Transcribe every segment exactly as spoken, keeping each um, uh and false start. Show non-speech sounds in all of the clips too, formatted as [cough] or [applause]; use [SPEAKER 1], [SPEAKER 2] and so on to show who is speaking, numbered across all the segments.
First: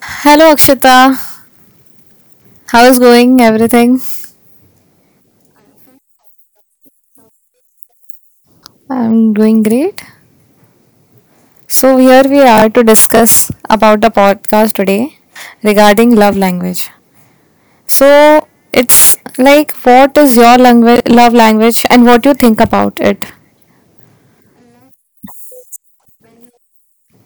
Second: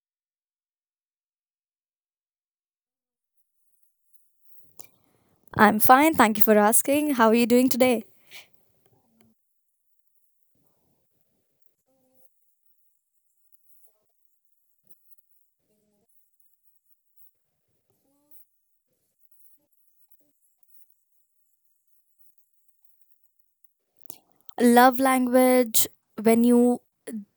[SPEAKER 1] Hello Akshita, how is going everything?
[SPEAKER 2] I'm fine. Thank you for asking. How are you doing today?
[SPEAKER 1] I'm doing great. So here we are to discuss about the podcast today regarding love language. So it's like what is your language love language and what you think about it.
[SPEAKER 2] Love language, when you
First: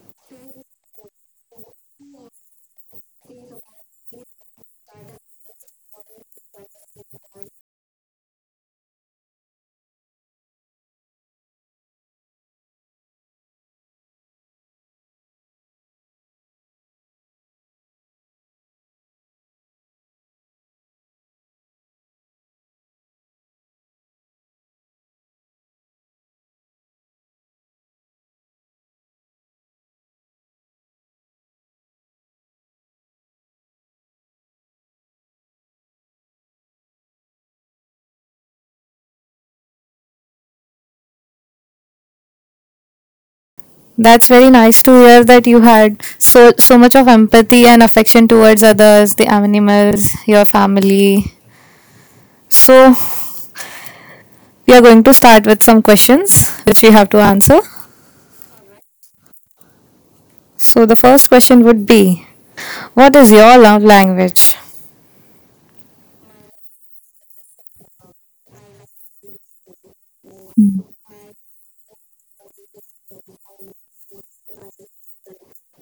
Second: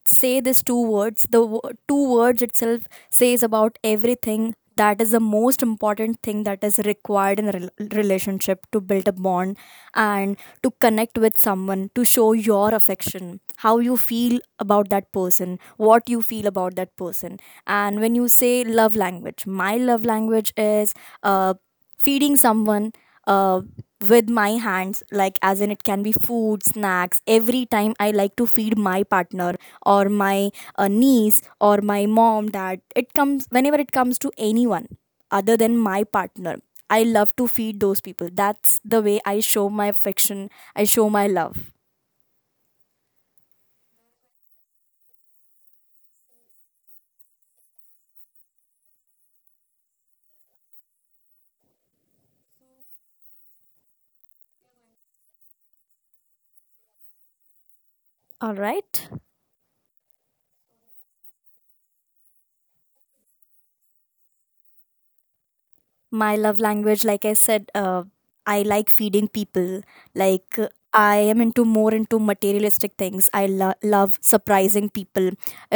[SPEAKER 2] say these two words, the wo- two words itself says about everything. That is the most important thing that is required in a rel- relationship to build a bond and to connect with someone, to show your affection, how you feel about that person, what you feel about that person. And when you say love language, my love language is uh, feeding someone uh, with my hands, like as in it can be food, snacks. Every time I like to feed my partner or my uh, niece, or my mom, dad. It comes whenever it comes to anyone other than my partner. I love to feed those people. That's the way I show my affection, I show my love.
[SPEAKER 1] That's very nice to hear that you had so so much of empathy and affection towards others, the animals, your family. So we are going to start with some questions which we have to answer.
[SPEAKER 2] All right.
[SPEAKER 1] So the first question would be, what is your love language?
[SPEAKER 2] My love language, like I said, uh, I like feeding people, like uh, I am into more, into materialistic things. I lo- love surprising people.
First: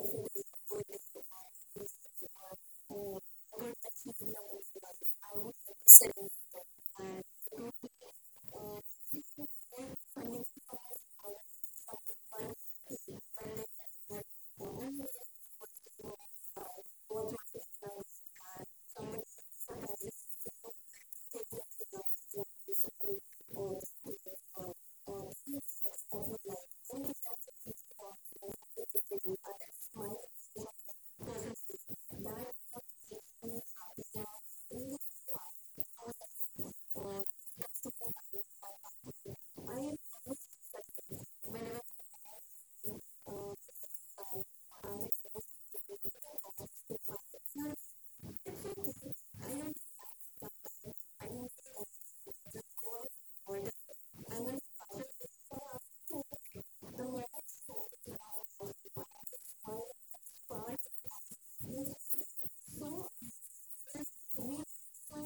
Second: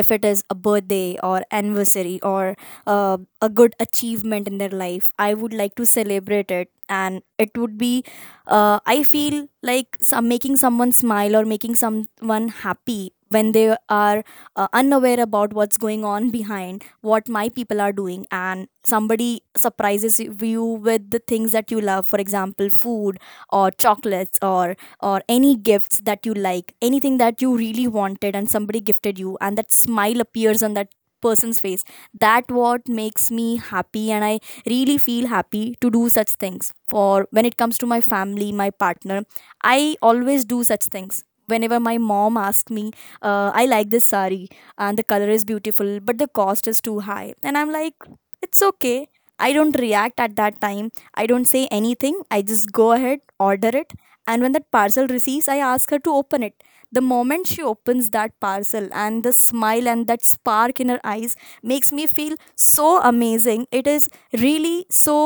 [SPEAKER 2] If it is a birthday or anniversary or uh, a good achievement in their life, I would like to celebrate it. And it would be, uh, I feel like some making someone smile or making someone happy when they are uh, unaware about what's going on behind, what my people are doing, and somebody surprises you with the things that you love, for example food or chocolates, or or any gifts that you like, anything that you really wanted, and somebody gifted you, and that smile appears on that person's face. That what makes me happy, and I really feel happy to do such things. For when it comes to my family, my partner, I always do such things. Whenever my mom asks me, uh, I like this sari and the color is beautiful, but the cost is too high, and I'm like, it's okay. I don't react at that time, I don't say anything, I just go ahead, order it. And when that parcel receives, I ask her to open it. The moment she opens that parcel, and the smile and that spark in her eyes makes me feel so amazing. It is really so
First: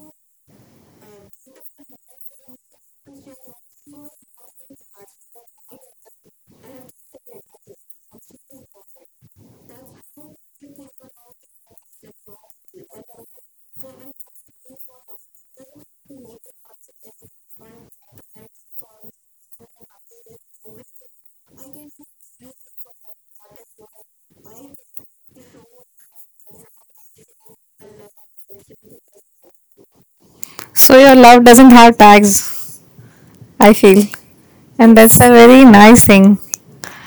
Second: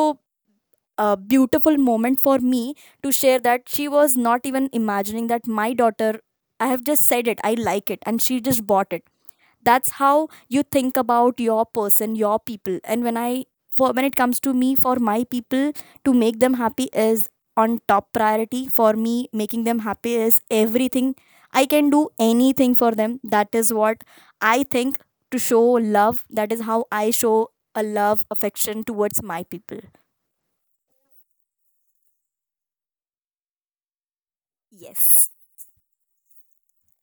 [SPEAKER 2] a beautiful moment for me to share, that she was not even imagining that my daughter, I have just said it, I like it, and she just bought it. That's how you think about your person, your people. And when I, for when it comes to me, for my people, to make them happy is on top priority for me. Making them happy is everything, I can do anything for them. That is what I think, to show love. That is how I show a love, affection towards my people.
[SPEAKER 1] So your love doesn't have tags, I feel. And that's a
[SPEAKER 2] Yes,
[SPEAKER 1] very nice thing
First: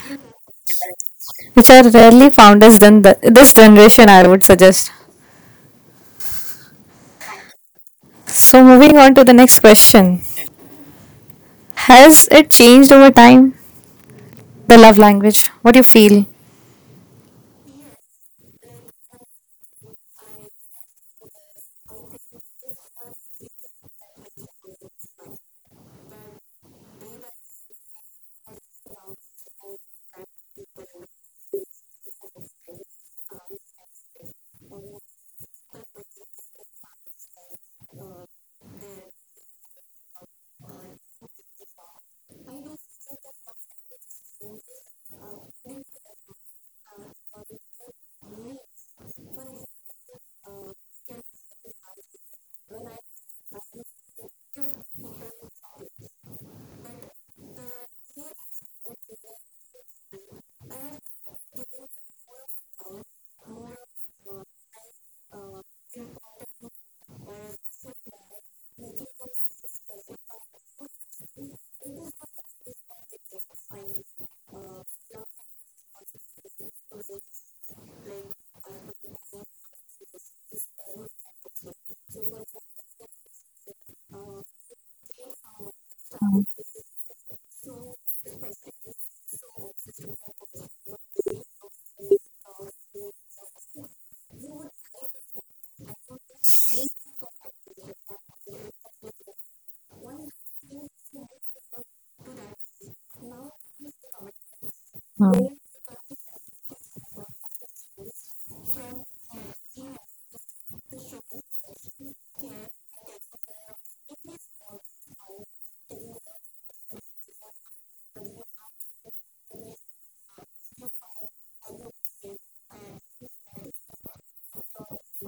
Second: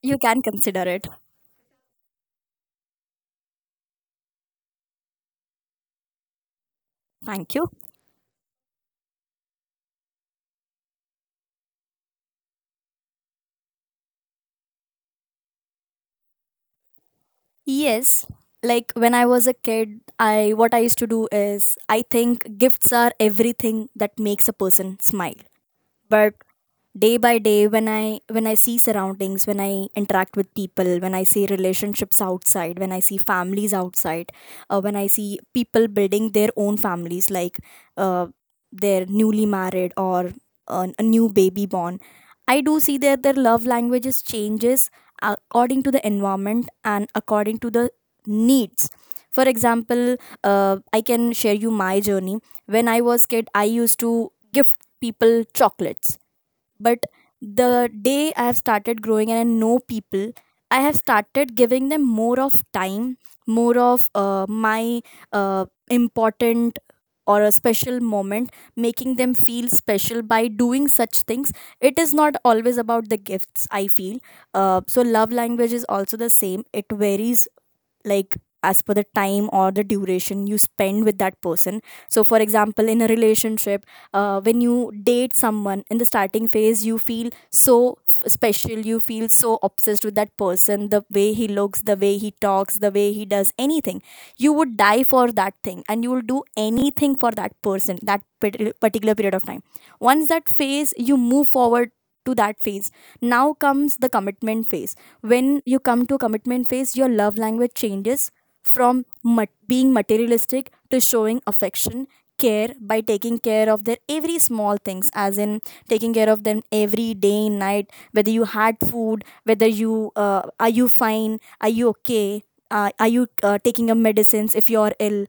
[SPEAKER 2] you can consider it.
[SPEAKER 1] which are rarely found as gen- this generation, I would suggest.
[SPEAKER 2] Thank you.
[SPEAKER 1] So moving on to the next question. Has it changed over time? The love language. What do you feel?
[SPEAKER 2] Yes, like when I was a kid, I, what I used to do is, I think gifts are everything that makes a person smile. But day by day, when i when i see surroundings, when I interact with people, when I see relationships outside, when I see families outside, uh, when I see people building their own families, like uh, they're newly married or an a new baby born, I do see that their love languages changes uh, according to the environment and according to the needs. For example, uh, I can share you my journey. When I was kid, I used to gift people chocolates. But the day I have started growing and I know people, I have started giving them more of time, more of uh, my uh, important or a special moment, making them feel special by doing such things. It is not always about the gifts, I feel. Uh, so love language is also the same, it varies, like as per the time or the duration you spend with that person. So for example, in a relationship, uh, when you date someone in the
[SPEAKER 1] Mm,
[SPEAKER 2] starting phase, you feel so special, you feel so obsessed with that person, the way he looks, the way he talks, the way he does anything, you would die for that thing, and you will do anything for that person that pat- particular period of time. Once that phase you move forward to that phase, now comes the commitment phase.
[SPEAKER 1] mm,
[SPEAKER 2] When you come to commitment phase, your love language changes from mat- being materialistic to showing affection, care, by taking care of their every small things, as in taking care of them every day, night, whether you had food, whether you, uh, are you fine, are you okay, uh, are you uh, taking your medicines if you're ill,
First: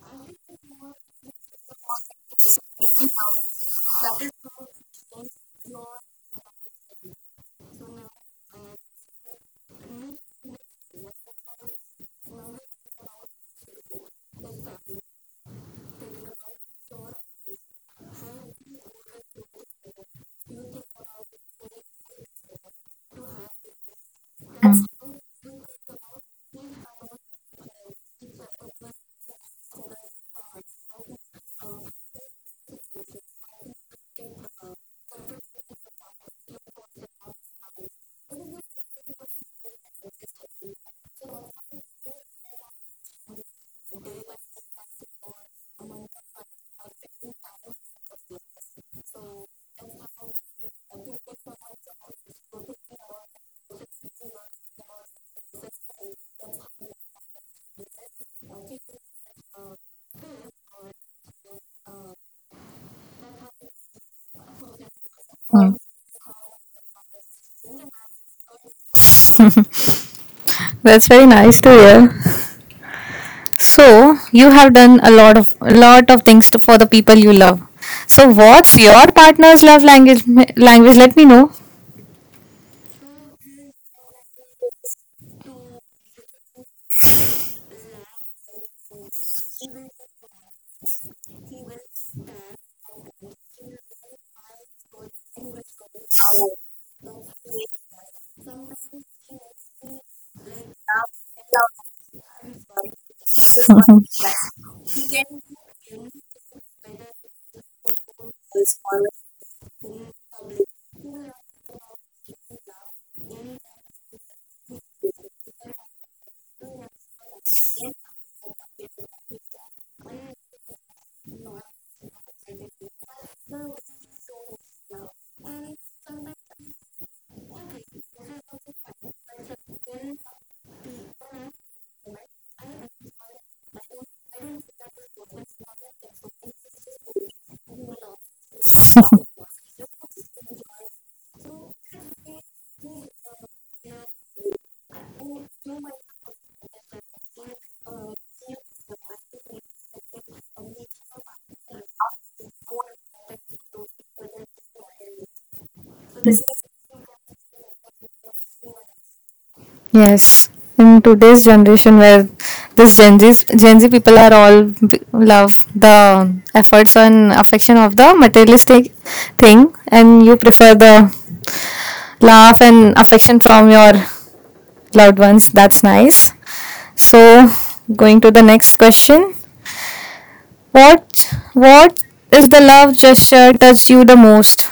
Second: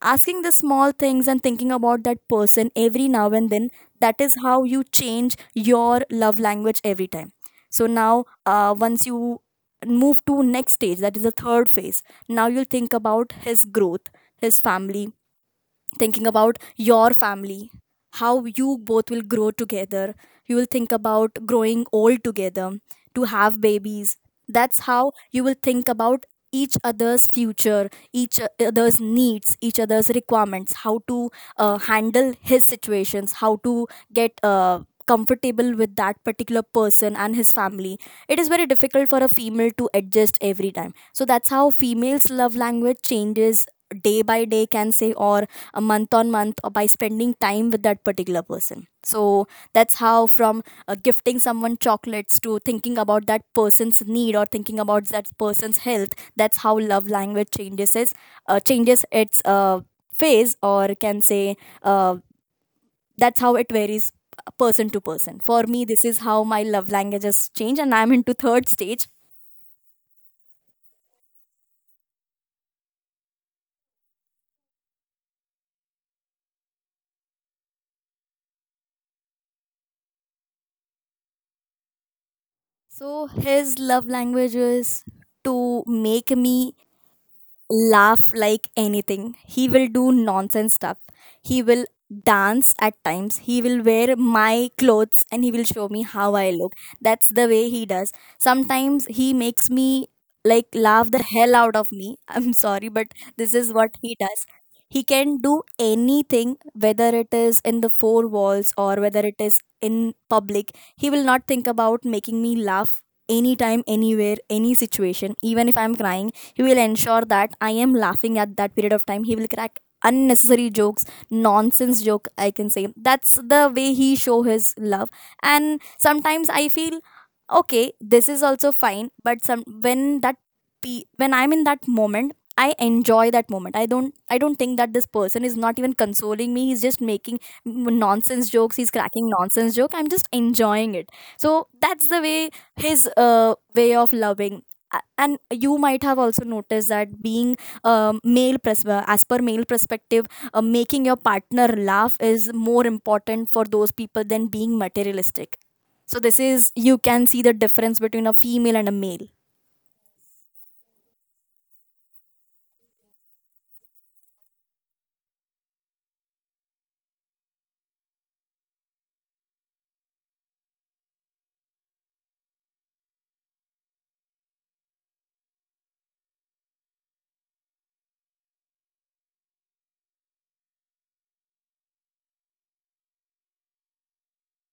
[SPEAKER 2] asking the small things and thinking about that person every now and then. That is how you change your love language every time. So now, uh, once you move to next stage, that is the third phase, now you'll think about his growth, his family, thinking about your family, how you both will grow together, you will think about growing old together, to have babies. That's how you will think about each other's future, each other's needs, each other's requirements, how to uh, handle his situations, how to get uh, comfortable with that particular person and his family. It is very difficult for a female to adjust every time, so that's how females love language changes day by day, can say, or a month on month, or by spending time with that particular person. So that's how, from uh, gifting someone chocolates to thinking about that person's need or thinking about that person's health, that's how love language changes is, uh, changes its uh, phase, or can say, uh, that's how it varies, uh, person to person. For
[SPEAKER 1] mm.
[SPEAKER 2] me, this is how my love languages change, and I'm into third stage.
[SPEAKER 1] That's very nice to hear. So you have done a lot of a lot of things to, for the people you love. So what's your partner's love language? Language, let me know.
[SPEAKER 2] So his love language is to make me laugh like anything. He will do nonsense stuff. He will dance at times. He will wear my clothes and he will show me how I look. That's the way he does. Sometimes he makes me like laugh the hell out of me. [laughs] I'm sorry, but this is what he
[SPEAKER 1] [laughs]
[SPEAKER 2] does. He can do anything, whether it is in the four walls or whether it is in public. He will not think about making me laugh anytime, anywhere, any situation. Even if I'm crying, he will ensure that I am laughing at that period of time. He will crack unnecessary jokes, nonsense joke I can say. That's the way he show his love. And sometimes I feel, okay, this is also fine, but some, when that pe- when I'm in that moment, I enjoy that moment. I don't I don't think that this person is not even consoling me. He's just making nonsense jokes. He's cracking nonsense joke. I'm just enjoying it. So that's the way, his uh, way of loving, a- and you might have also noticed that being um, male pres- uh, as per male perspective, uh, making your partner laugh is more important for those people than being materialistic. So this is, you can see the difference between a female and a male.
[SPEAKER 1] Yes, in today's generation where this Gen Z Gen Z people are all b- love the efforts and affection of the materialistic thing, and you prefer the laugh and affection from your loved ones. That's nice. So going to the next question. What what is the love gesture touched you the most?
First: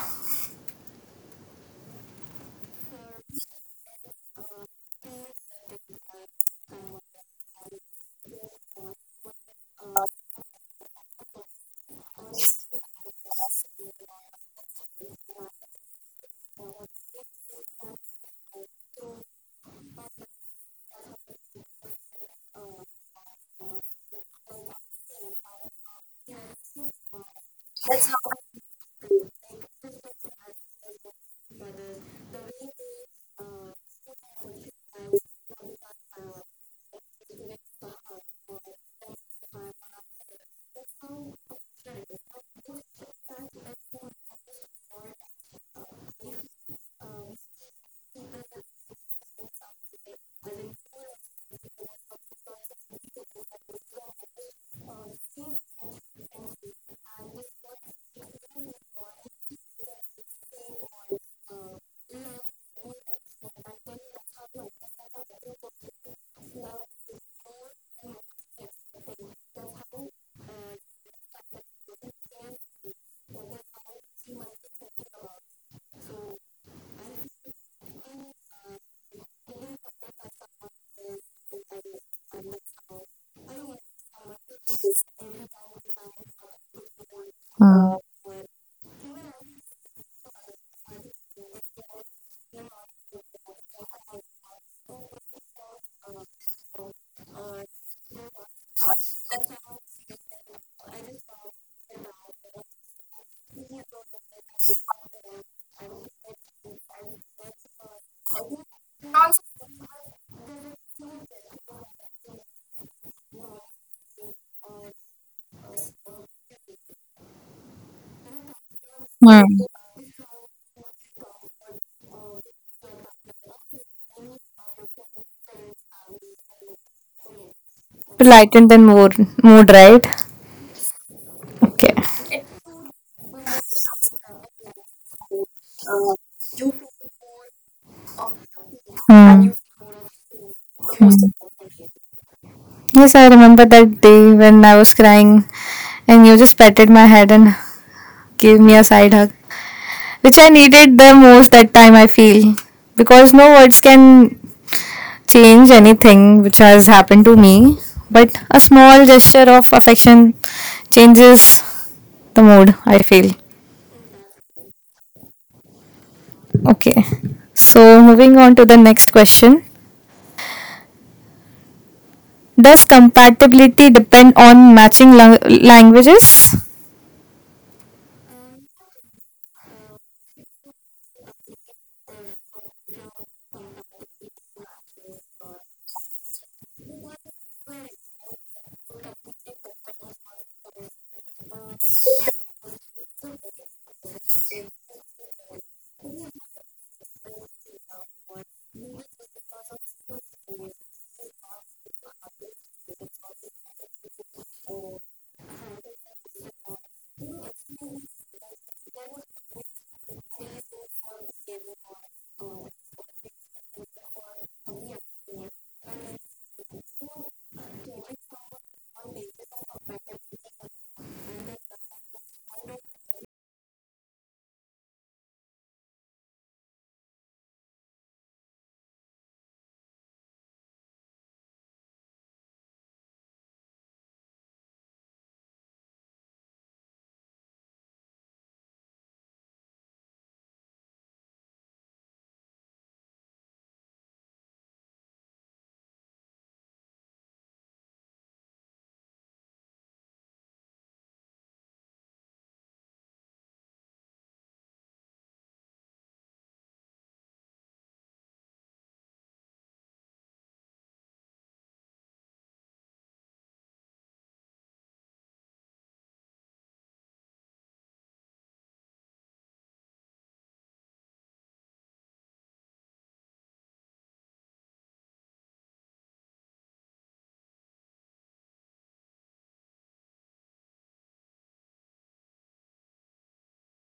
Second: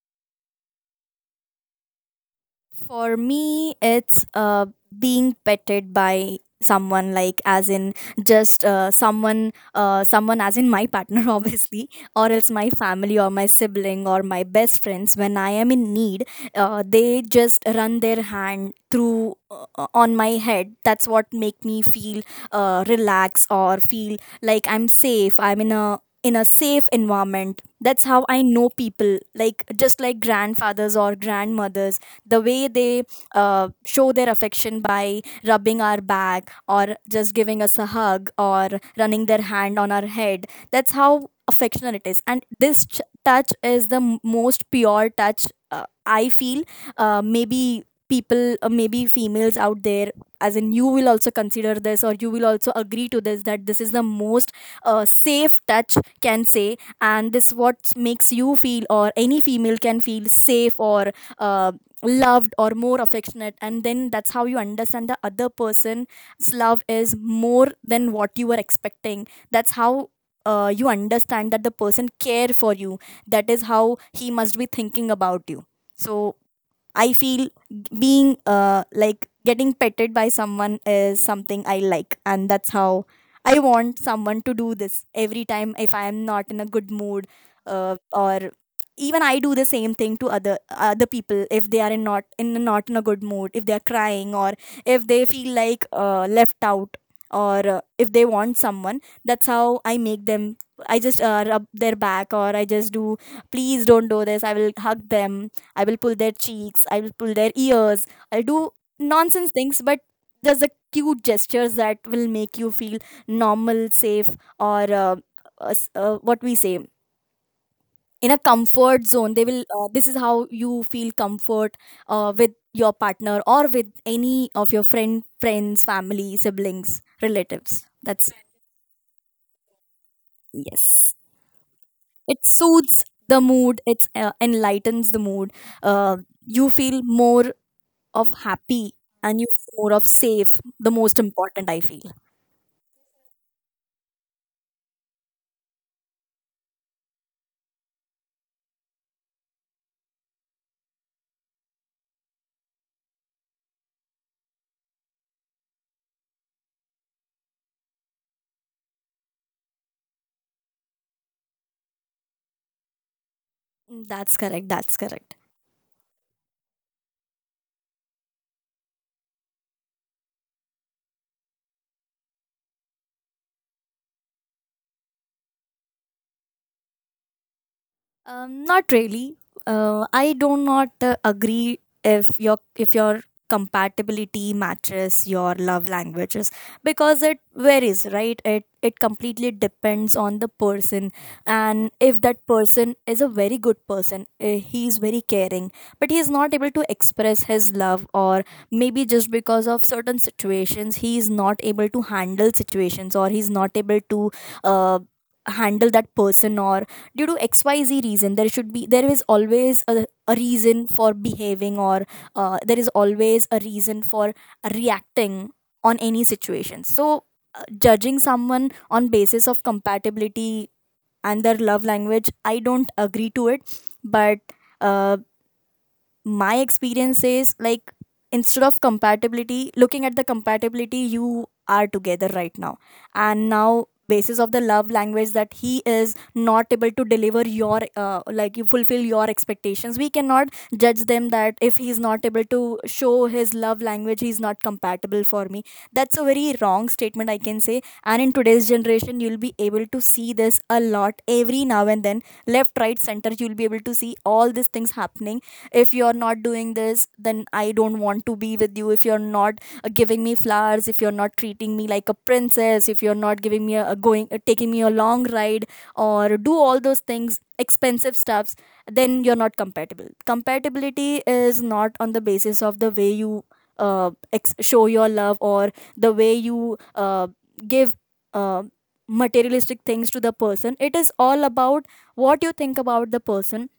[SPEAKER 2] For me, it's uh, being petted by someone, like as in just uh, someone uh, someone as in my partner, [laughs] obviously, or else my family or my sibling or my best friends, when I am in need. Uh, they just run their hand through, uh, on my head. That's what make me feel uh, relaxed or feel like I'm safe, I'm in a, in a safe environment. That's how I know, people like just like grandfathers or grandmothers, the way they uh, show their affection by rubbing our back or just giving us a hug or running their hand on our head. That's how affectionate it is, and this ch- touch is the m- most pure touch, uh, I feel. Uh, maybe people, uh, maybe females out there, as in, you will also consider this or you will also agree to this, that this is the most uh, safe touch, can say. And this what makes you feel, or any female can feel safe or uh, loved or more affectionate. And then that's how you understand the other person's love is more than what you were expecting. That's how uh, you understand that the person care for you. That is how he must be thinking about you. So I feel being uh, like getting petted by someone is something I like, and that's how I want someone to do this every time, if I am not in a good mood.
[SPEAKER 1] Hmm.
[SPEAKER 2] Uh, or even I do the same thing to other other people if they are in not in not in a good mood, if they are crying, or if they feel like uh, left out, or uh, if they want someone. That's how I make them. I just uh, rub their back, or I just do, please don't do this. I will hug them. I will pull their cheeks, I will pull their ears, I'll do nonsense things, but there's a cute gestures that will make you feel normal, safe, or uh, uh, uh, what we say, in a comfort zone.
[SPEAKER 1] Hmm.
[SPEAKER 2] They will. Uh, this is how you feel comfort uh, with your partner or with any of your friend, friends, family, siblings, relatives.
[SPEAKER 1] To
[SPEAKER 2] That's,
[SPEAKER 1] lighten the mood, mood right?
[SPEAKER 2] yes.
[SPEAKER 1] Okay.
[SPEAKER 2] It soothes the mood. It uh, enlightens the mood. Uh, you feel more of happy, and you
[SPEAKER 1] Hmm.
[SPEAKER 2] more of safe, the
[SPEAKER 1] Hmm.
[SPEAKER 2] most important, I feel.
[SPEAKER 1] Yes, I remember that day when I was crying, and you just patted my head and gave me a side hug, which I needed the most that time. I feel, because no words can change anything which has happened to me, but a small gesture of affection changes the mood. I feel.
[SPEAKER 2] Mm, that's correct that's correct
[SPEAKER 1] Okay. So moving on to the next question. Does compatibility depend on matching lang- languages?
[SPEAKER 2] Um, not really. Uh, I do not uh, agree if your if your compatibility matches your love languages, because it varies, right? It it completely depends on the person, and if that person is a very good person, uh, he is very caring, but he is not able to express his love, or maybe just because of certain situations, he is not able to handle situations, or he's not able to uh, handle that person, or due to xyz reason, there should be there is always a, a reason for behaving, or uh, there is always a reason for reacting on any situation. So uh, judging someone on basis of compatibility and their love language, I don't agree to it. But uh, my experience is like, instead of compatibility, looking at the compatibility, you are together right now, and now basis of the love language that he is not able to deliver your, uh, like, you fulfill your expectations, we cannot judge them that if he's not able to show his love language, he's not compatible for me. That's a very wrong statement, I can say. And in today's generation, you'll be able to see this a lot. Every now and then, left, right, center, you'll be able to see all these things happening. If you're not doing this flowers, then I don't want to be with you. If you're not uh, giving me flowers, if you're not treating me like a princess, if you're not giving me a, a going uh, taking me a long ride, or do all those things expensive stuffs, then you're not compatible. Compatibility is not on the basis of the way you uh, ex- show your love, or the way you uh, give uh, materialistic things to the person. It is all about what you think about the person.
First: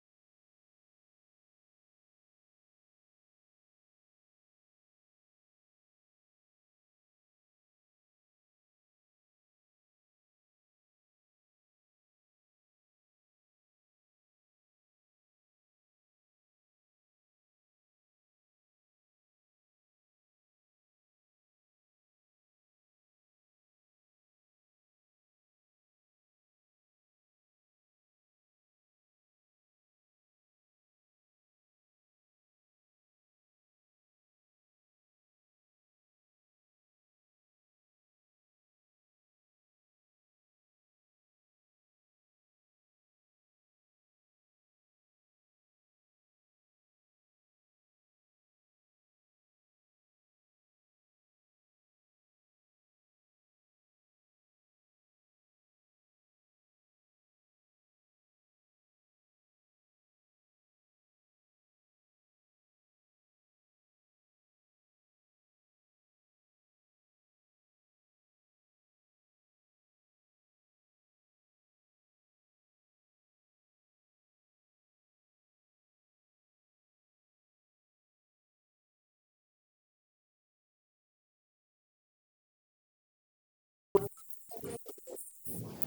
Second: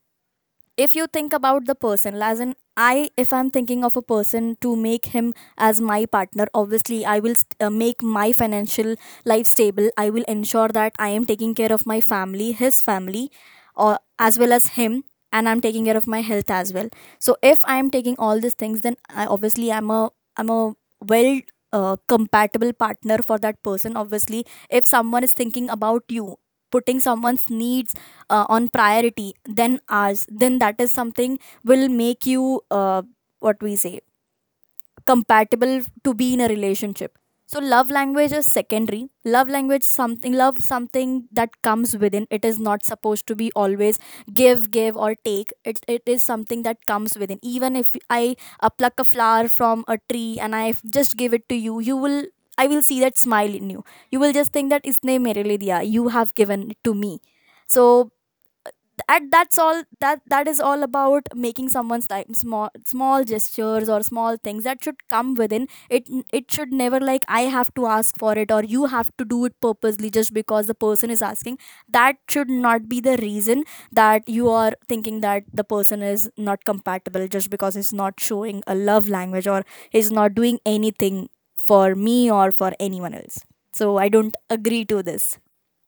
[SPEAKER 2] If you think about the person as in, I if I'm thinking of a person to make him as my partner, obviously I will st- uh, make my financial life stable. I will ensure that I am taking care of my family, his family, or as well as him, and I'm taking care of my health as well. So if I am taking all these things, then I, obviously, i'm a i'm a well, uh, compatible partner for that person, obviously. If someone is thinking about you, putting someone's needs uh, on priority than ours, then that is something will make you, uh, what we say, compatible to be in a relationship. So love language is secondary. Love language, something love something that comes within. It is not supposed to be always give give or take it. It is something that comes within. Even if I uh, pluck a flower from a tree and I just give it to you, you will I will see that smile in you. You will just think that isne mere liye diya, you have given it to me. So, and that's all that. That is all about making someone's, like, small small gestures or small things that should come within. it it should never, like, I have to ask for it, or you have to do it purposely just because the person is asking. That should not be the reason that you are thinking that the person is not compatible, just because he's not showing a love language, or he's not doing anything for me or for anyone else. So I don't agree to this.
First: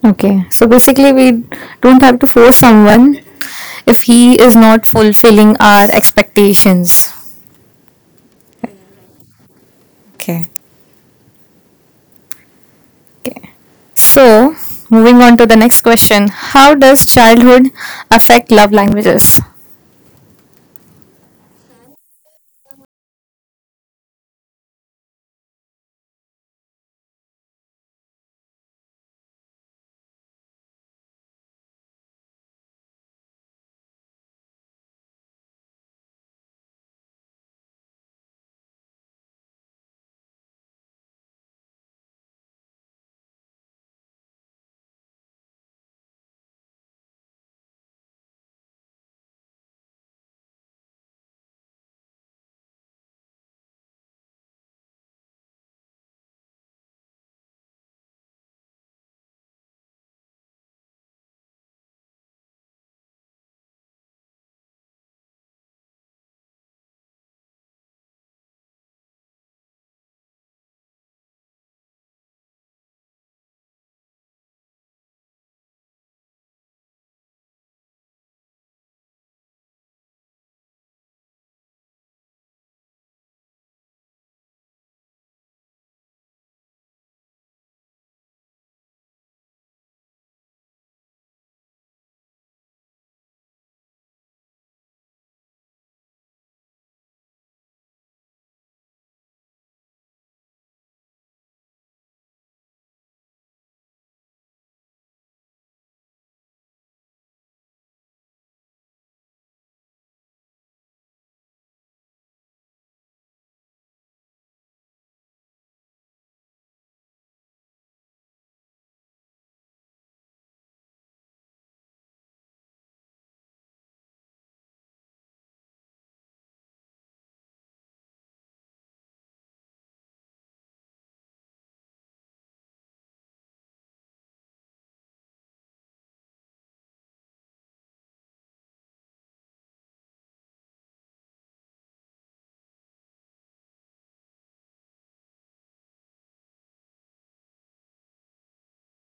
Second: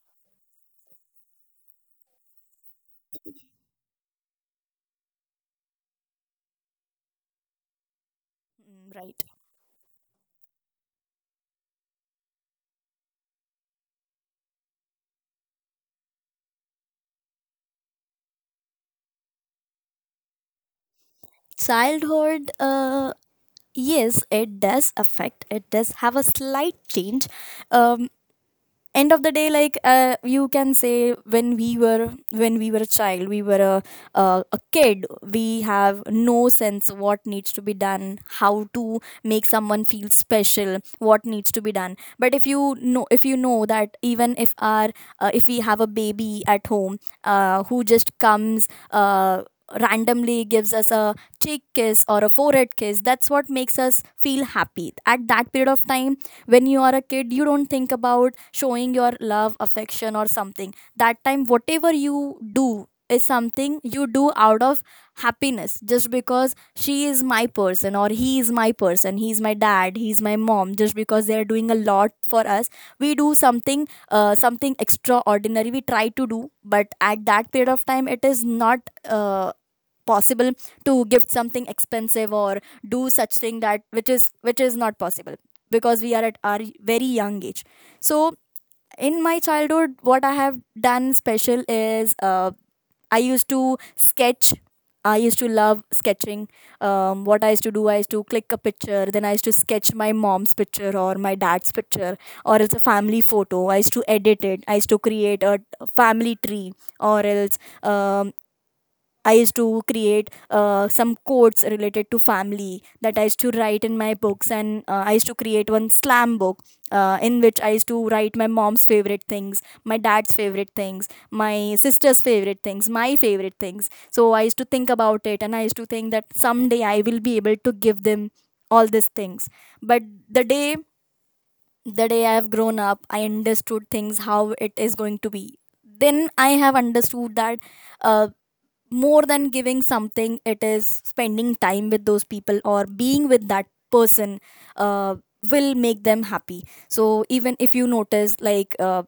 [SPEAKER 1] Okay. So basically we don't have to force someone if he is not fulfilling our expectations.
[SPEAKER 2] Right.
[SPEAKER 1] Okay. So moving on to the next question. How does childhood affect love languages?
[SPEAKER 2] Childhood, uh, yes, it does affect, it does have a slight change. um End of the day, like, uh, you can say, when we were when we were a child, we were a, uh a kid, we have no sense what needs to be done, how to make someone feel special, what needs to be done. But if you know if you know that, even if our uh, if we have a baby at home, uh, who just comes uh, randomly, gives us a cheek kiss or a forehead kiss, that's what makes us feel happy at that period of time. When you are a kid, you don't think about showing your love, affection, or something. That time, whatever you do is something you do out of happiness, just because she is my person or he is my person, he's my dad, he's my mom, just because they're doing a lot for us, we do something, uh, something extraordinary, we try to do. But at that period of time, it is not uh, possible to gift something expensive, or do such thing that which is which is not possible, because we are at our very young age. So in my childhood, what I have done special is, uh, I used to sketch. I used to love sketching. Um, what I used to do, I used to click a picture, then I used to sketch my mom's picture or my dad's picture, or it's a family photo, I used to edit it, I used to create a family tree, or else, um, I used to create uh, some quotes related to family that I used to write in my books, and uh, I used to create one slam book uh, in which I used to write my mom's favorite things, my dad's favorite things, my sister's favorite things, my favorite things. So I used to think about it, and I used to think that someday I will be able to give them all these things. But the day the day I have grown up, I understood things how it is going to be. Then I have understood that, uh, more than giving something, it is spending time with those people or being with that person, uh, will make them happy. So even if you notice, like, uh,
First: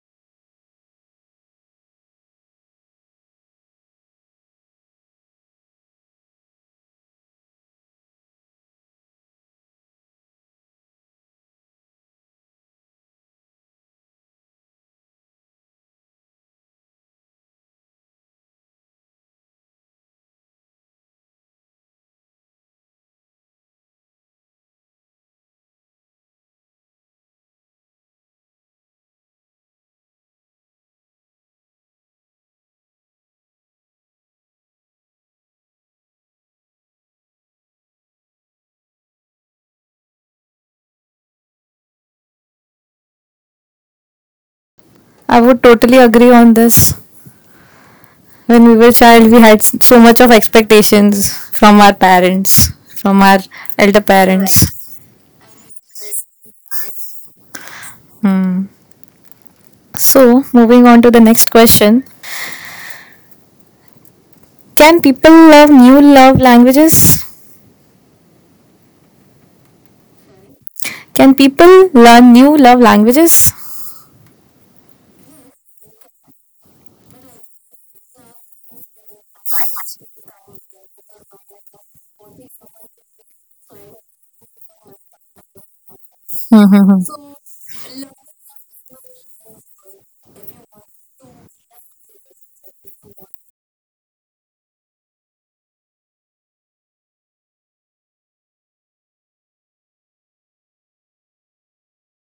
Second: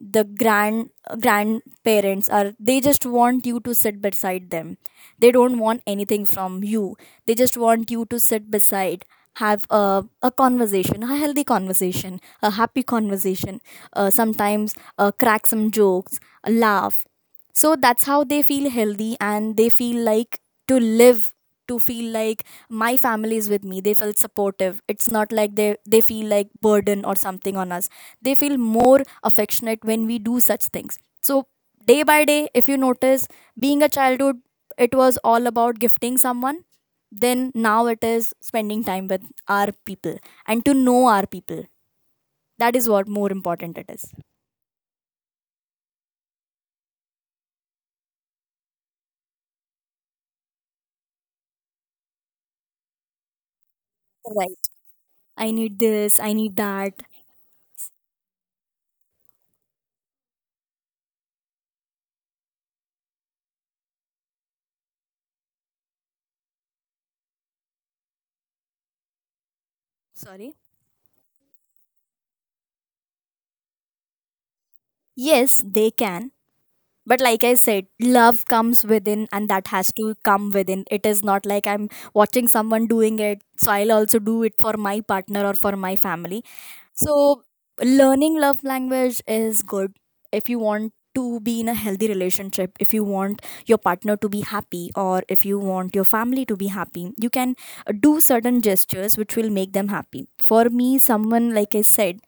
[SPEAKER 2] the grand grandparents are, they just want you to sit beside them, they don't want anything from you, they just want you to sit beside, have a, a conversation, a healthy conversation, a happy conversation, uh, sometimes uh, crack some jokes, laugh, so that's how they feel healthy, and they feel like to live, to feel like my family is with me. They feel supportive. It's not like they, they feel like burden or something on us. They feel more affectionate when we do such things. So day by day, if you notice, being a childhood, it was all about gifting someone. Then now it is spending time with our people and to know our people. That is what more important it is.
[SPEAKER 1] I would totally agree on this. When we were child, we had so much of expectations from our parents, from our elder
[SPEAKER 2] Right.
[SPEAKER 1] parents.
[SPEAKER 2] I need this, I need that.
[SPEAKER 1] So, moving on to the next question. Can people love new love languages?
[SPEAKER 2] Sorry.
[SPEAKER 1] Can people learn new love languages?
[SPEAKER 2] Yes, they can. But like I said, love comes within, and that has to come within. It is not like I'm watching someone doing it, so I'll also do it for my partner or for my family.
[SPEAKER 1] [laughs]
[SPEAKER 2] So, learning love language is good if you want to be in a healthy relationship, if you want your partner to be happy, or if you want your family to be happy. You can uh, do certain gestures which will make them happy. For me, someone, like I said,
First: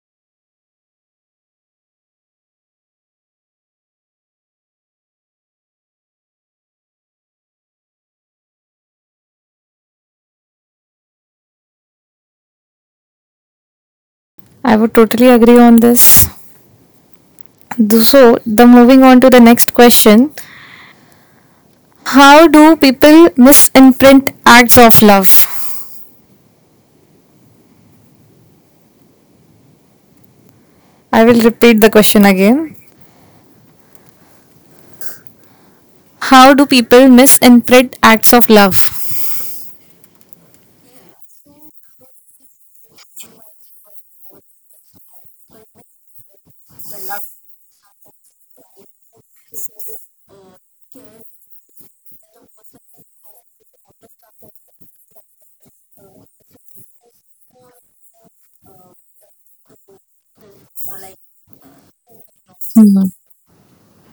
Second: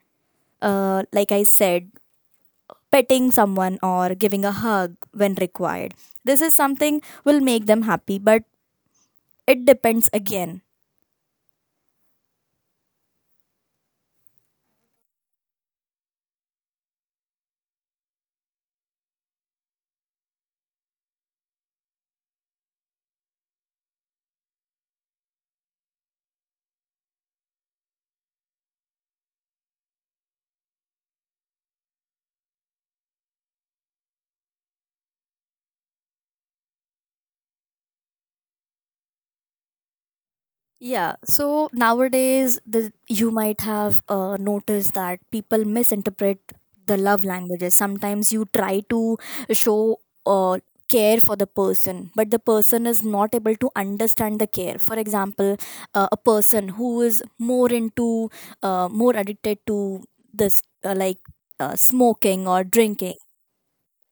[SPEAKER 2] uh, like I said, petting someone or giving a hug when required. This is something will make them happy, but it depends again.
[SPEAKER 1] I would totally agree on this. So, the moving on to the next question. How do people misimprint acts of love? I will repeat the question again. How do people misimprint acts of love? [laughs]
[SPEAKER 2] Yeah, so nowadays the, you might have uh, noticed that people misinterpret the love languages. Sometimes you try to show uh, care for the person, but the person is not able to understand the care. For example, uh, a person who is more into, uh, more addicted to this, uh, like uh, smoking or
[SPEAKER 1] Mm-hmm.
[SPEAKER 2] drinking.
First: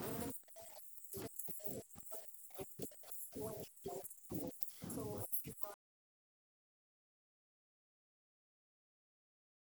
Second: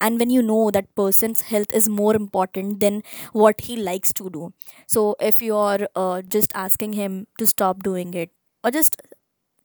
[SPEAKER 2] And when you know that person's health is more important than what he likes to do, so if you're uh, just asking him to stop doing it, or just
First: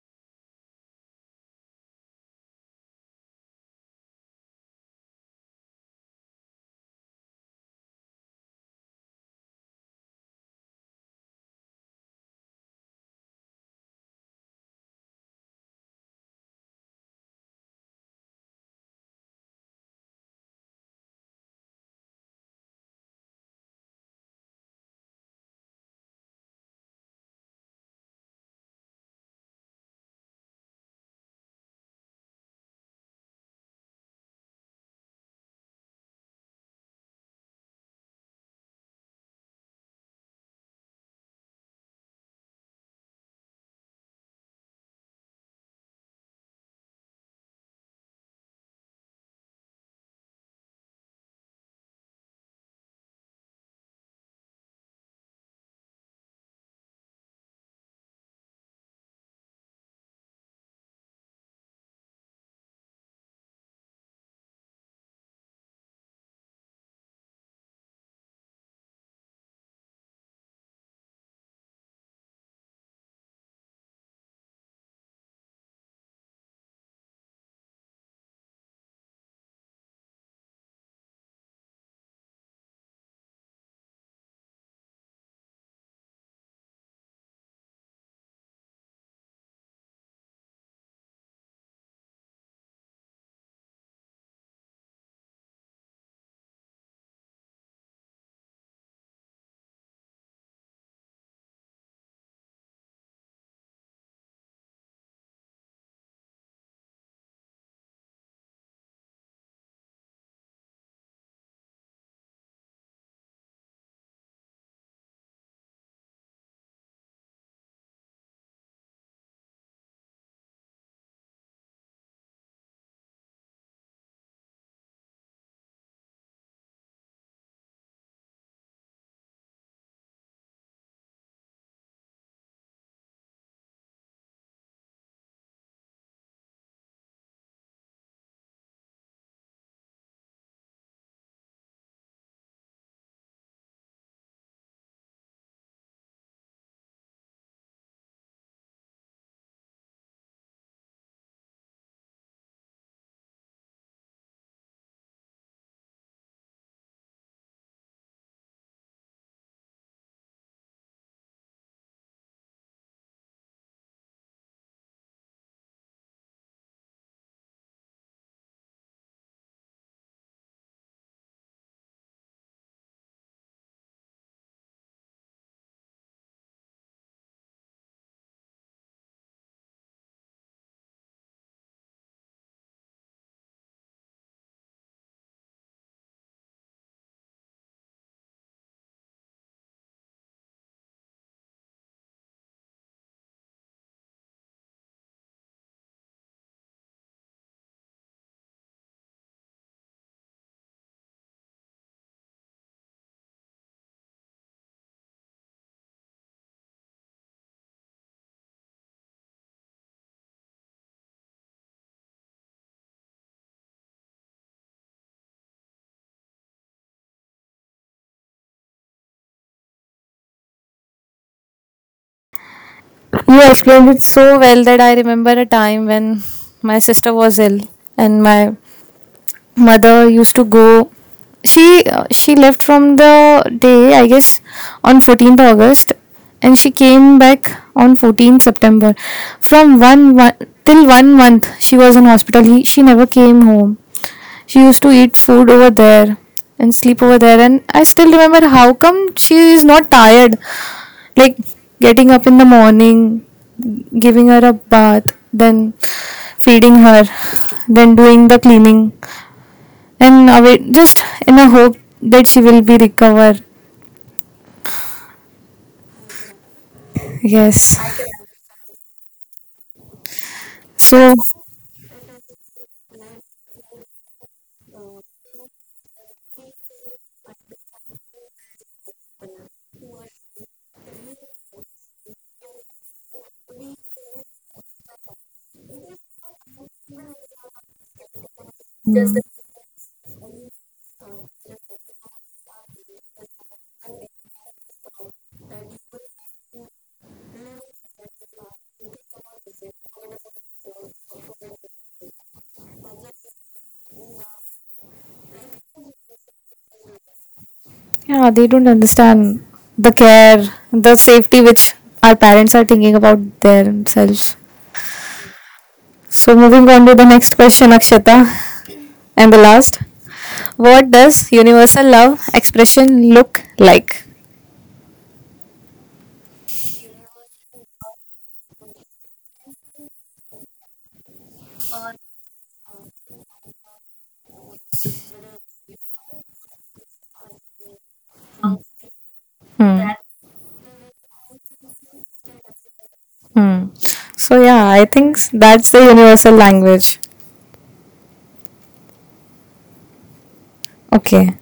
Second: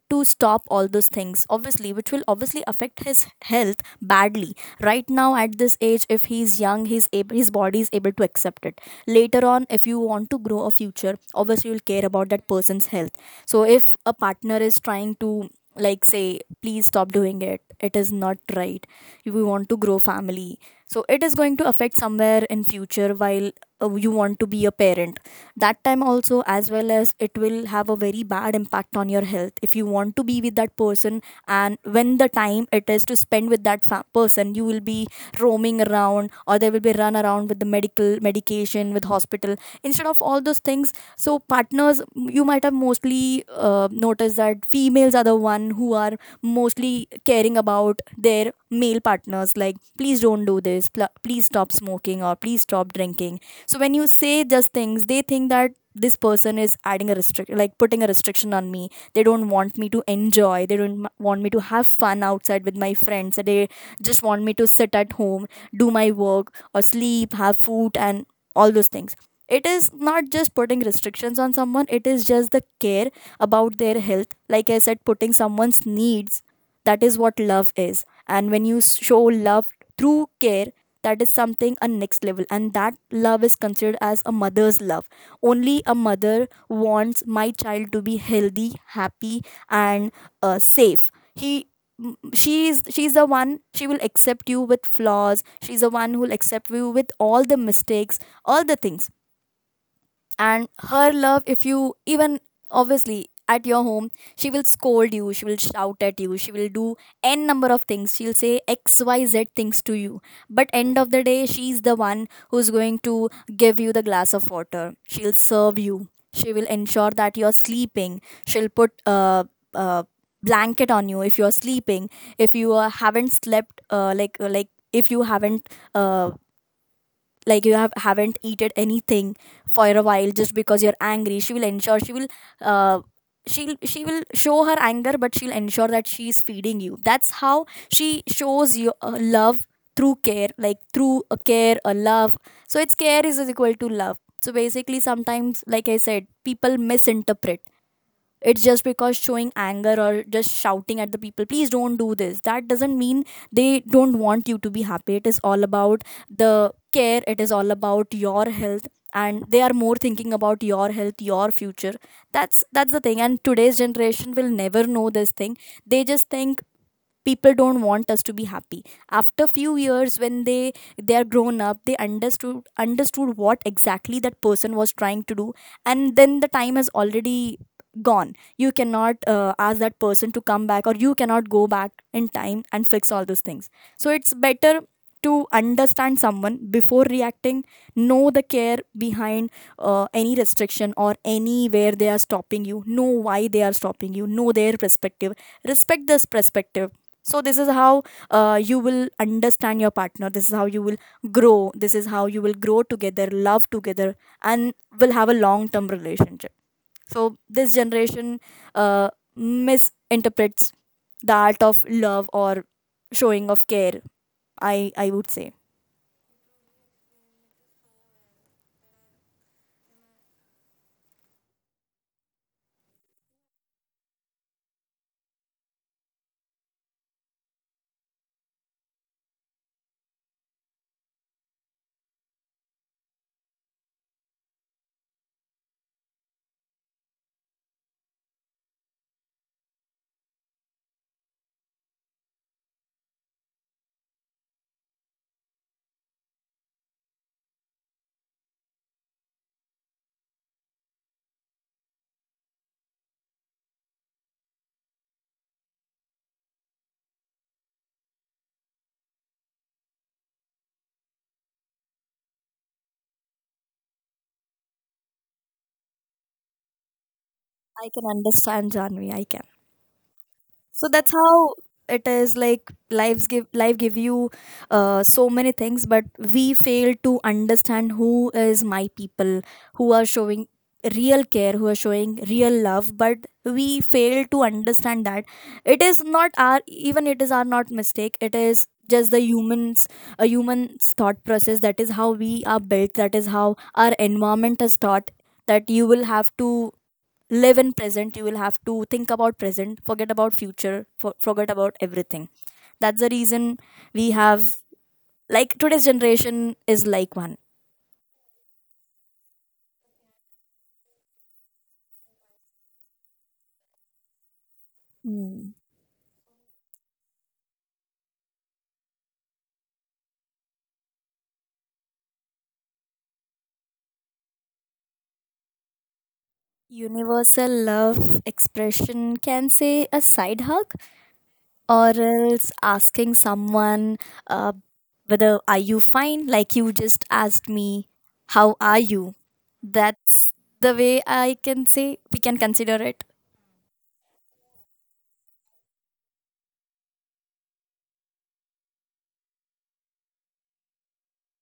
[SPEAKER 2] to stop all those things, obviously, which will obviously affect his health badly. Right now at this age, if he's young, he's able his body is able to accept it. Later on, if you want to grow a future, obviously you'll care about that person's health. So if a partner is trying to, like, say please stop doing it, it is not right. If you want to grow family, so it is going to affect somewhere in future while uh, you want to be a parent. That time also, as well as it will have a very bad impact on your health if you want to be with that person. And when the time it is to spend with that fa- person, you will be roaming around, or there will be run around with the medical medication, with hospital, instead of all those things. So partners, you you might have mostly uh, noticed that females are the one who are mostly caring about their male partners, like please don't do this, pl- please stop smoking or please stop drinking. So when you say just things, they think that this person is adding a restrict like putting a restriction on me. They don't want me to enjoy, they don't m- want me to have fun outside with my friends, they just want me to sit at home, do my work or sleep, have food, and all those things. It is not just putting restrictions on someone, it is just the care about their health. Like I said, putting someone's needs, that is what love is. And when you show love through care, that is something a next level, and that love is considered as a mother's love. Only a mother wants my child to be healthy, happy, and uh, safe. He m- she is she's the one, she will accept you with flaws, she's the one who'll accept you with all the mistakes, all the things. And her love, if you even, obviously at your home, she will scold you, she will shout at you, she will do n number of things, she'll say xyz things to you. But end of the day, she's the one who's going to give you the glass of water, she'll serve you, she will ensure that you're sleeping, she'll put a, a blanket on you if you're sleeping. If you uh, haven't slept, uh, like like if you haven't uh, like you have haven't eaten anything for a while just because you're angry, she will ensure, she will uh, she'll she will show her anger, but she'll ensure that she's feeding you. That's how she shows you uh, love through care, like through a care, a love. So it's care is equal to love. So basically, sometimes, like I said, people misinterpret. It's just because showing anger or just shouting at the people, please don't do this, that doesn't mean they don't want you to be happy. It is all about the care, it is all about your health, and they are more thinking about your health, your future. That's that's the thing. And today's generation will never know this thing, they just think people don't want us to be happy. After few years when they they are grown up, they understood understood what exactly that person was trying to do. And then the time has already gone, you cannot uh, ask that person to come back, or you cannot go back in time and fix all those things. So it's better to understand someone before reacting, know the care behind uh, any restriction or anywhere they are stopping you, know why they are stopping you, know their perspective, respect this perspective. So this is how uh, you will understand your partner, this is how you will grow, this is how you will grow together, love together, and will have a long term relationship. So this generation uh, misinterprets the art of love or showing of care, i i would say.
[SPEAKER 1] You explained it so well that I remember a time when my sister was ill, and my mother used to go, she she left from the day, I guess, on fourteenth August, and she came back on fourteenth September. From one, one till one month she was in hospital, he, she never came home. She used to eat food over there and sleep over there. And I still remember, how come she is not tired? Like getting up in the morning, giving her a bath, then feeding her, then doing the cleaning, and away, just in a hope that she will be recovered. Yes.
[SPEAKER 2] I can understand Janvi, I can. So that's
[SPEAKER 1] So
[SPEAKER 2] how it is. Like lives give life give you uh, so many things, but we fail to understand who is my people who are showing real care, who are showing real love, but we fail to understand that. It is not our, even it is our not mistake, it is
[SPEAKER 1] yeah,
[SPEAKER 2] just the humans, a human's thought process. That is how we are built, that is how our environment is taught, that you will have to live in present, you will have to think about present, forget about future, for, forget about everything. That's the reason we have, like today's generation is like one.
[SPEAKER 1] they don't understand the care, the safety which our parents are thinking about themselves. So moving on to the next question, Akshata, and the last. What does universal love expression look like?
[SPEAKER 2] Universal love expression, can say a side hug, or else asking someone uh, whether are you fine, like you just asked me how are you.
[SPEAKER 1] Hmm.
[SPEAKER 2] That's the way, I can say, we can consider it.
[SPEAKER 1] Hmm. So yeah, I think s- that's the universal language. Okay.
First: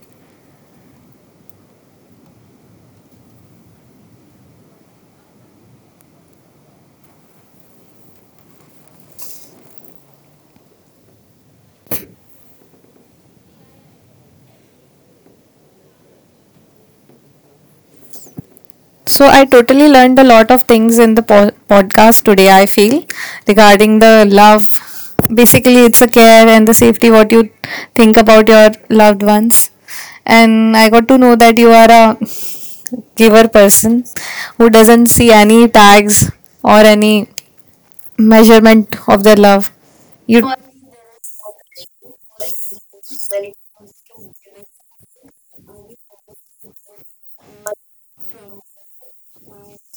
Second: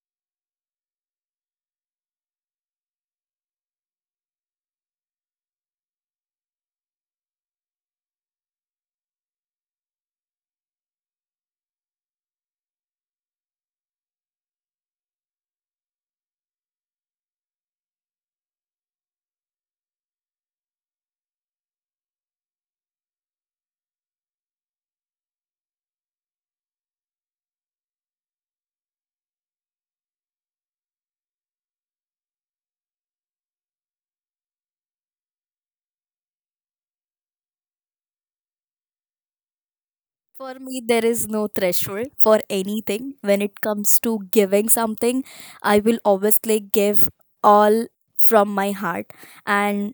[SPEAKER 1] So I totally learned a lot of things in the po- podcast today. I feel, regarding the love. Basically, it's a care and the safety what you think about your loved ones. And I got to know that you are a giver person who doesn't see any tags or any measurement of their love. You
[SPEAKER 2] For me, there is no threshold for anything. When it comes to giving something, I will obviously give all from my heart. And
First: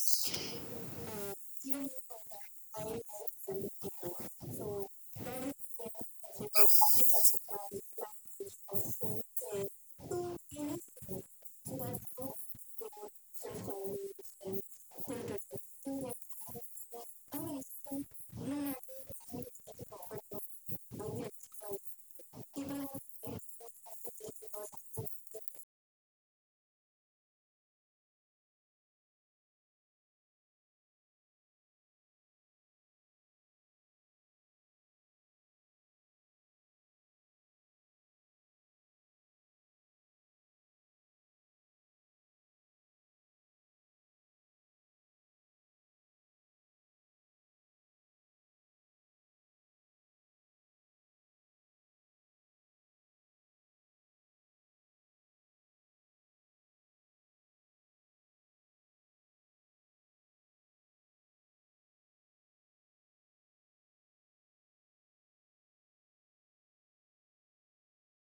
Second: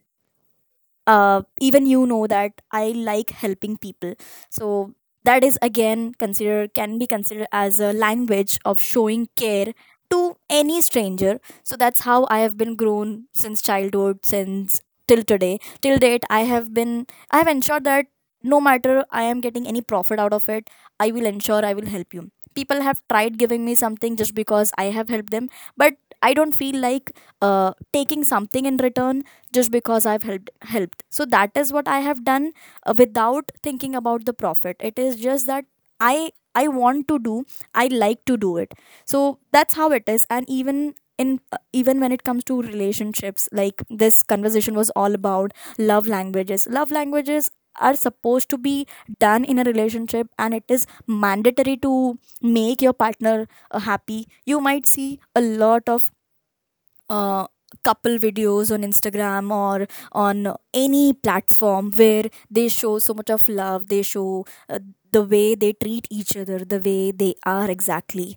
[SPEAKER 2] uh, even you know that I like helping people. So that is again considered, can be considered as a language of showing care to any stranger. So that's how I have been grown since childhood, since till today. Till date, I have been I have ensured that no matter I am getting any profit out of it, I will ensure I will help you. People have tried giving me something just because I have helped them, but I don't feel like uh, taking something in return just because I've helped helped. So that is what I have done, uh, without thinking about the profit. It is just that i i want to do, I like to do it. So that's how it is. And even in uh, even when it comes to relationships, like this conversation was all about love languages. Love languages are supposed to be done in a relationship, and it is mandatory to make your partner uh, happy. You might see a lot of uh, couple videos on Instagram or on any platform where they show so much of love, they show uh, the way they treat each other, the way they are exactly.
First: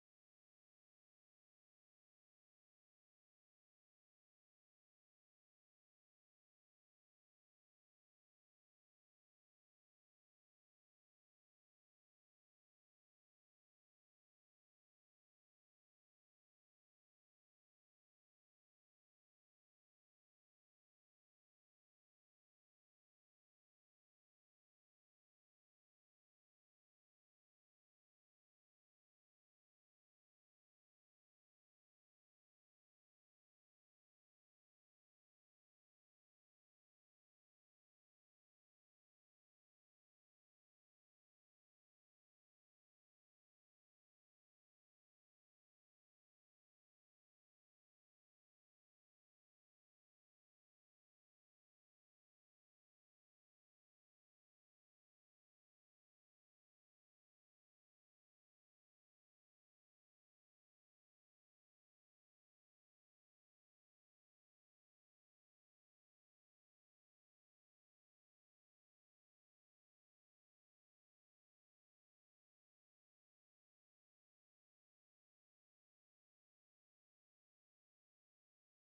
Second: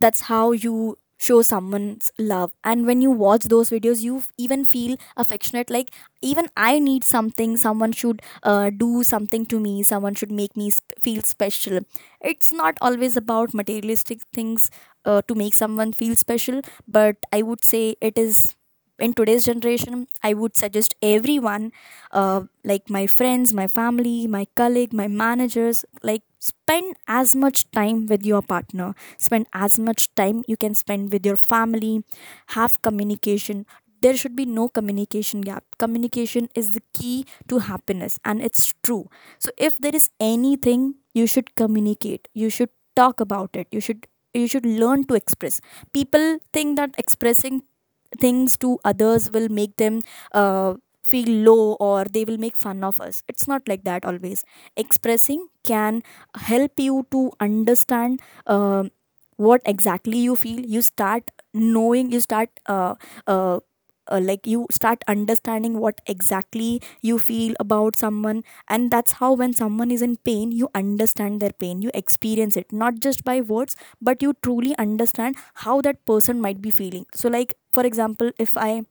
[SPEAKER 2] That's how you show someone's love. And when you watch those videos, you f- even feel affectionate, like even I need something, someone should uh, do something to me, someone should make me sp- feel special. It's not always about materialistic things uh, to make someone feel special, but I would say it is, in today's generation, I would suggest everyone, uh, like my friends, my family, my colleague, my managers, like spend as much time with your partner, spend as much time you can spend with your family, have communication, there should be no communication gap. Communication is the key to happiness, and it's true. So if there is anything, you should communicate, you should talk about it, you should you should learn to express. People think that expressing things to others will make them uh, feel low, or they will make fun of us. It's not like that always. Expressing can help you to understand uh, what exactly you feel. You start knowing, you start uh, uh, uh, like you start understanding what exactly you feel about someone. And that's how when someone is in pain, you understand their pain, you experience it, not just by words, but you truly understand how that person might be feeling. So like, for example, if i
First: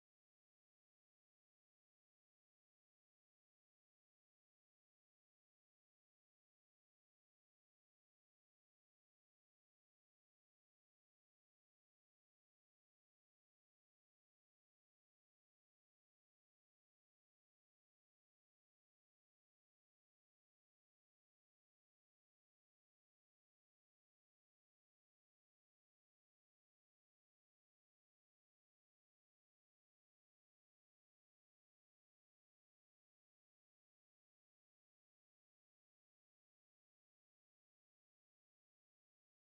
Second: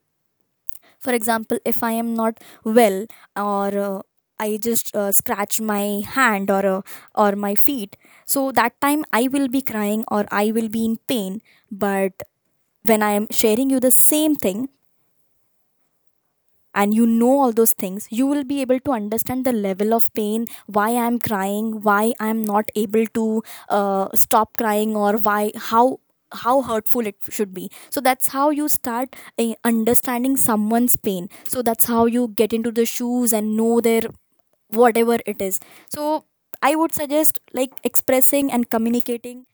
[SPEAKER 2] for example if I am not well, or uh, I just uh, scratch my hand, or uh, or my feet. So that time I will be crying, or I will be in pain. But when I am sharing you the same thing, and you know all those things, you will be able to understand the level of pain, why I'm crying, why I'm not able to uh, stop crying, or why, how how hurtful it should be. So that's how you start eh, understanding someone's pain. So that's how you get into the shoes and know their, whatever it is. So I would suggest, like, expressing and communicating.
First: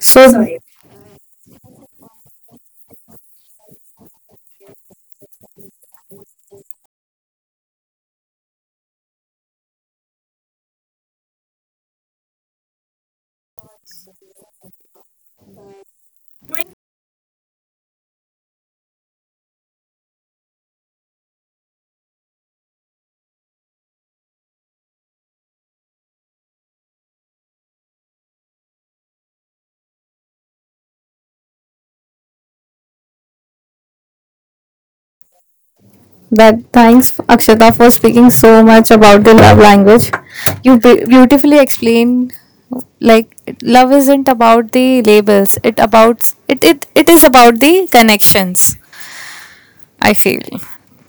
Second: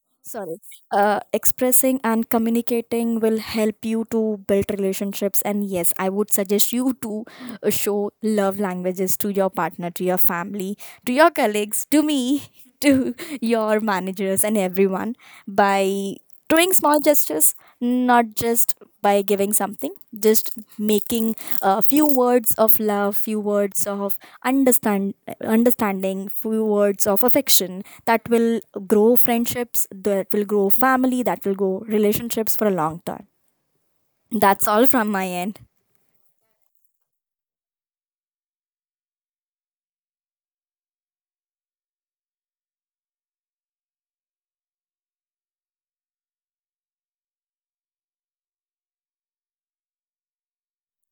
[SPEAKER 1] so
[SPEAKER 2] Sorry. Uh, expressing and communicating will help you to build relationships. And yes, I would suggest you to uh, show love languages to your partner, to your family, to your colleagues, to me [laughs] to your managers and everyone, by doing small gestures, not just by giving something, just making a few words of love, few words of understand understanding, few words of affection, that will grow friendships, that will grow family, that will grow relationships for a long time. That's all from my end.
[SPEAKER 1] That thanks Akshata for speaking so much about the love language. You be- beautifully explained, like love isn't about the labels. It about it, it it is about the connections. I feel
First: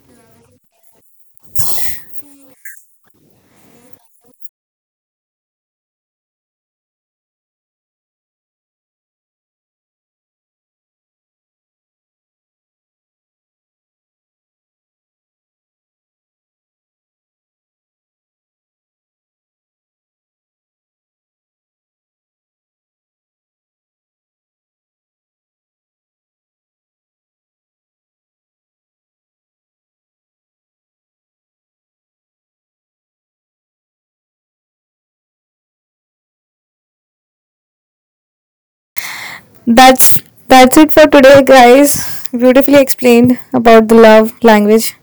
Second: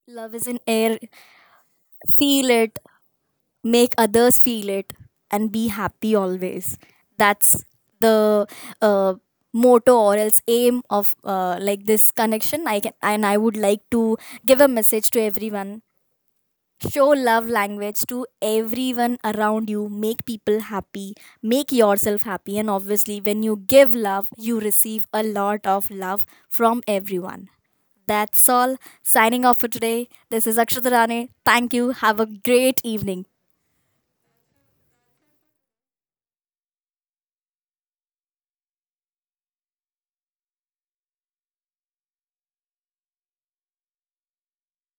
[SPEAKER 2] Love is in air, feel it, make others feel it, and be happy always. That's the uh, motto or else aim of, uh, like this connection, I can, and I would like to give a message to everyone. Show love language to everyone around you, make people happy, make yourself happy, and obviously when you give love, you receive a lot of love from everyone. That's all. Signing off for today, this is Akshita Rane. Thank you, have a great evening.
[SPEAKER 1] that's that's it for today, guys. Beautifully explained about the love language.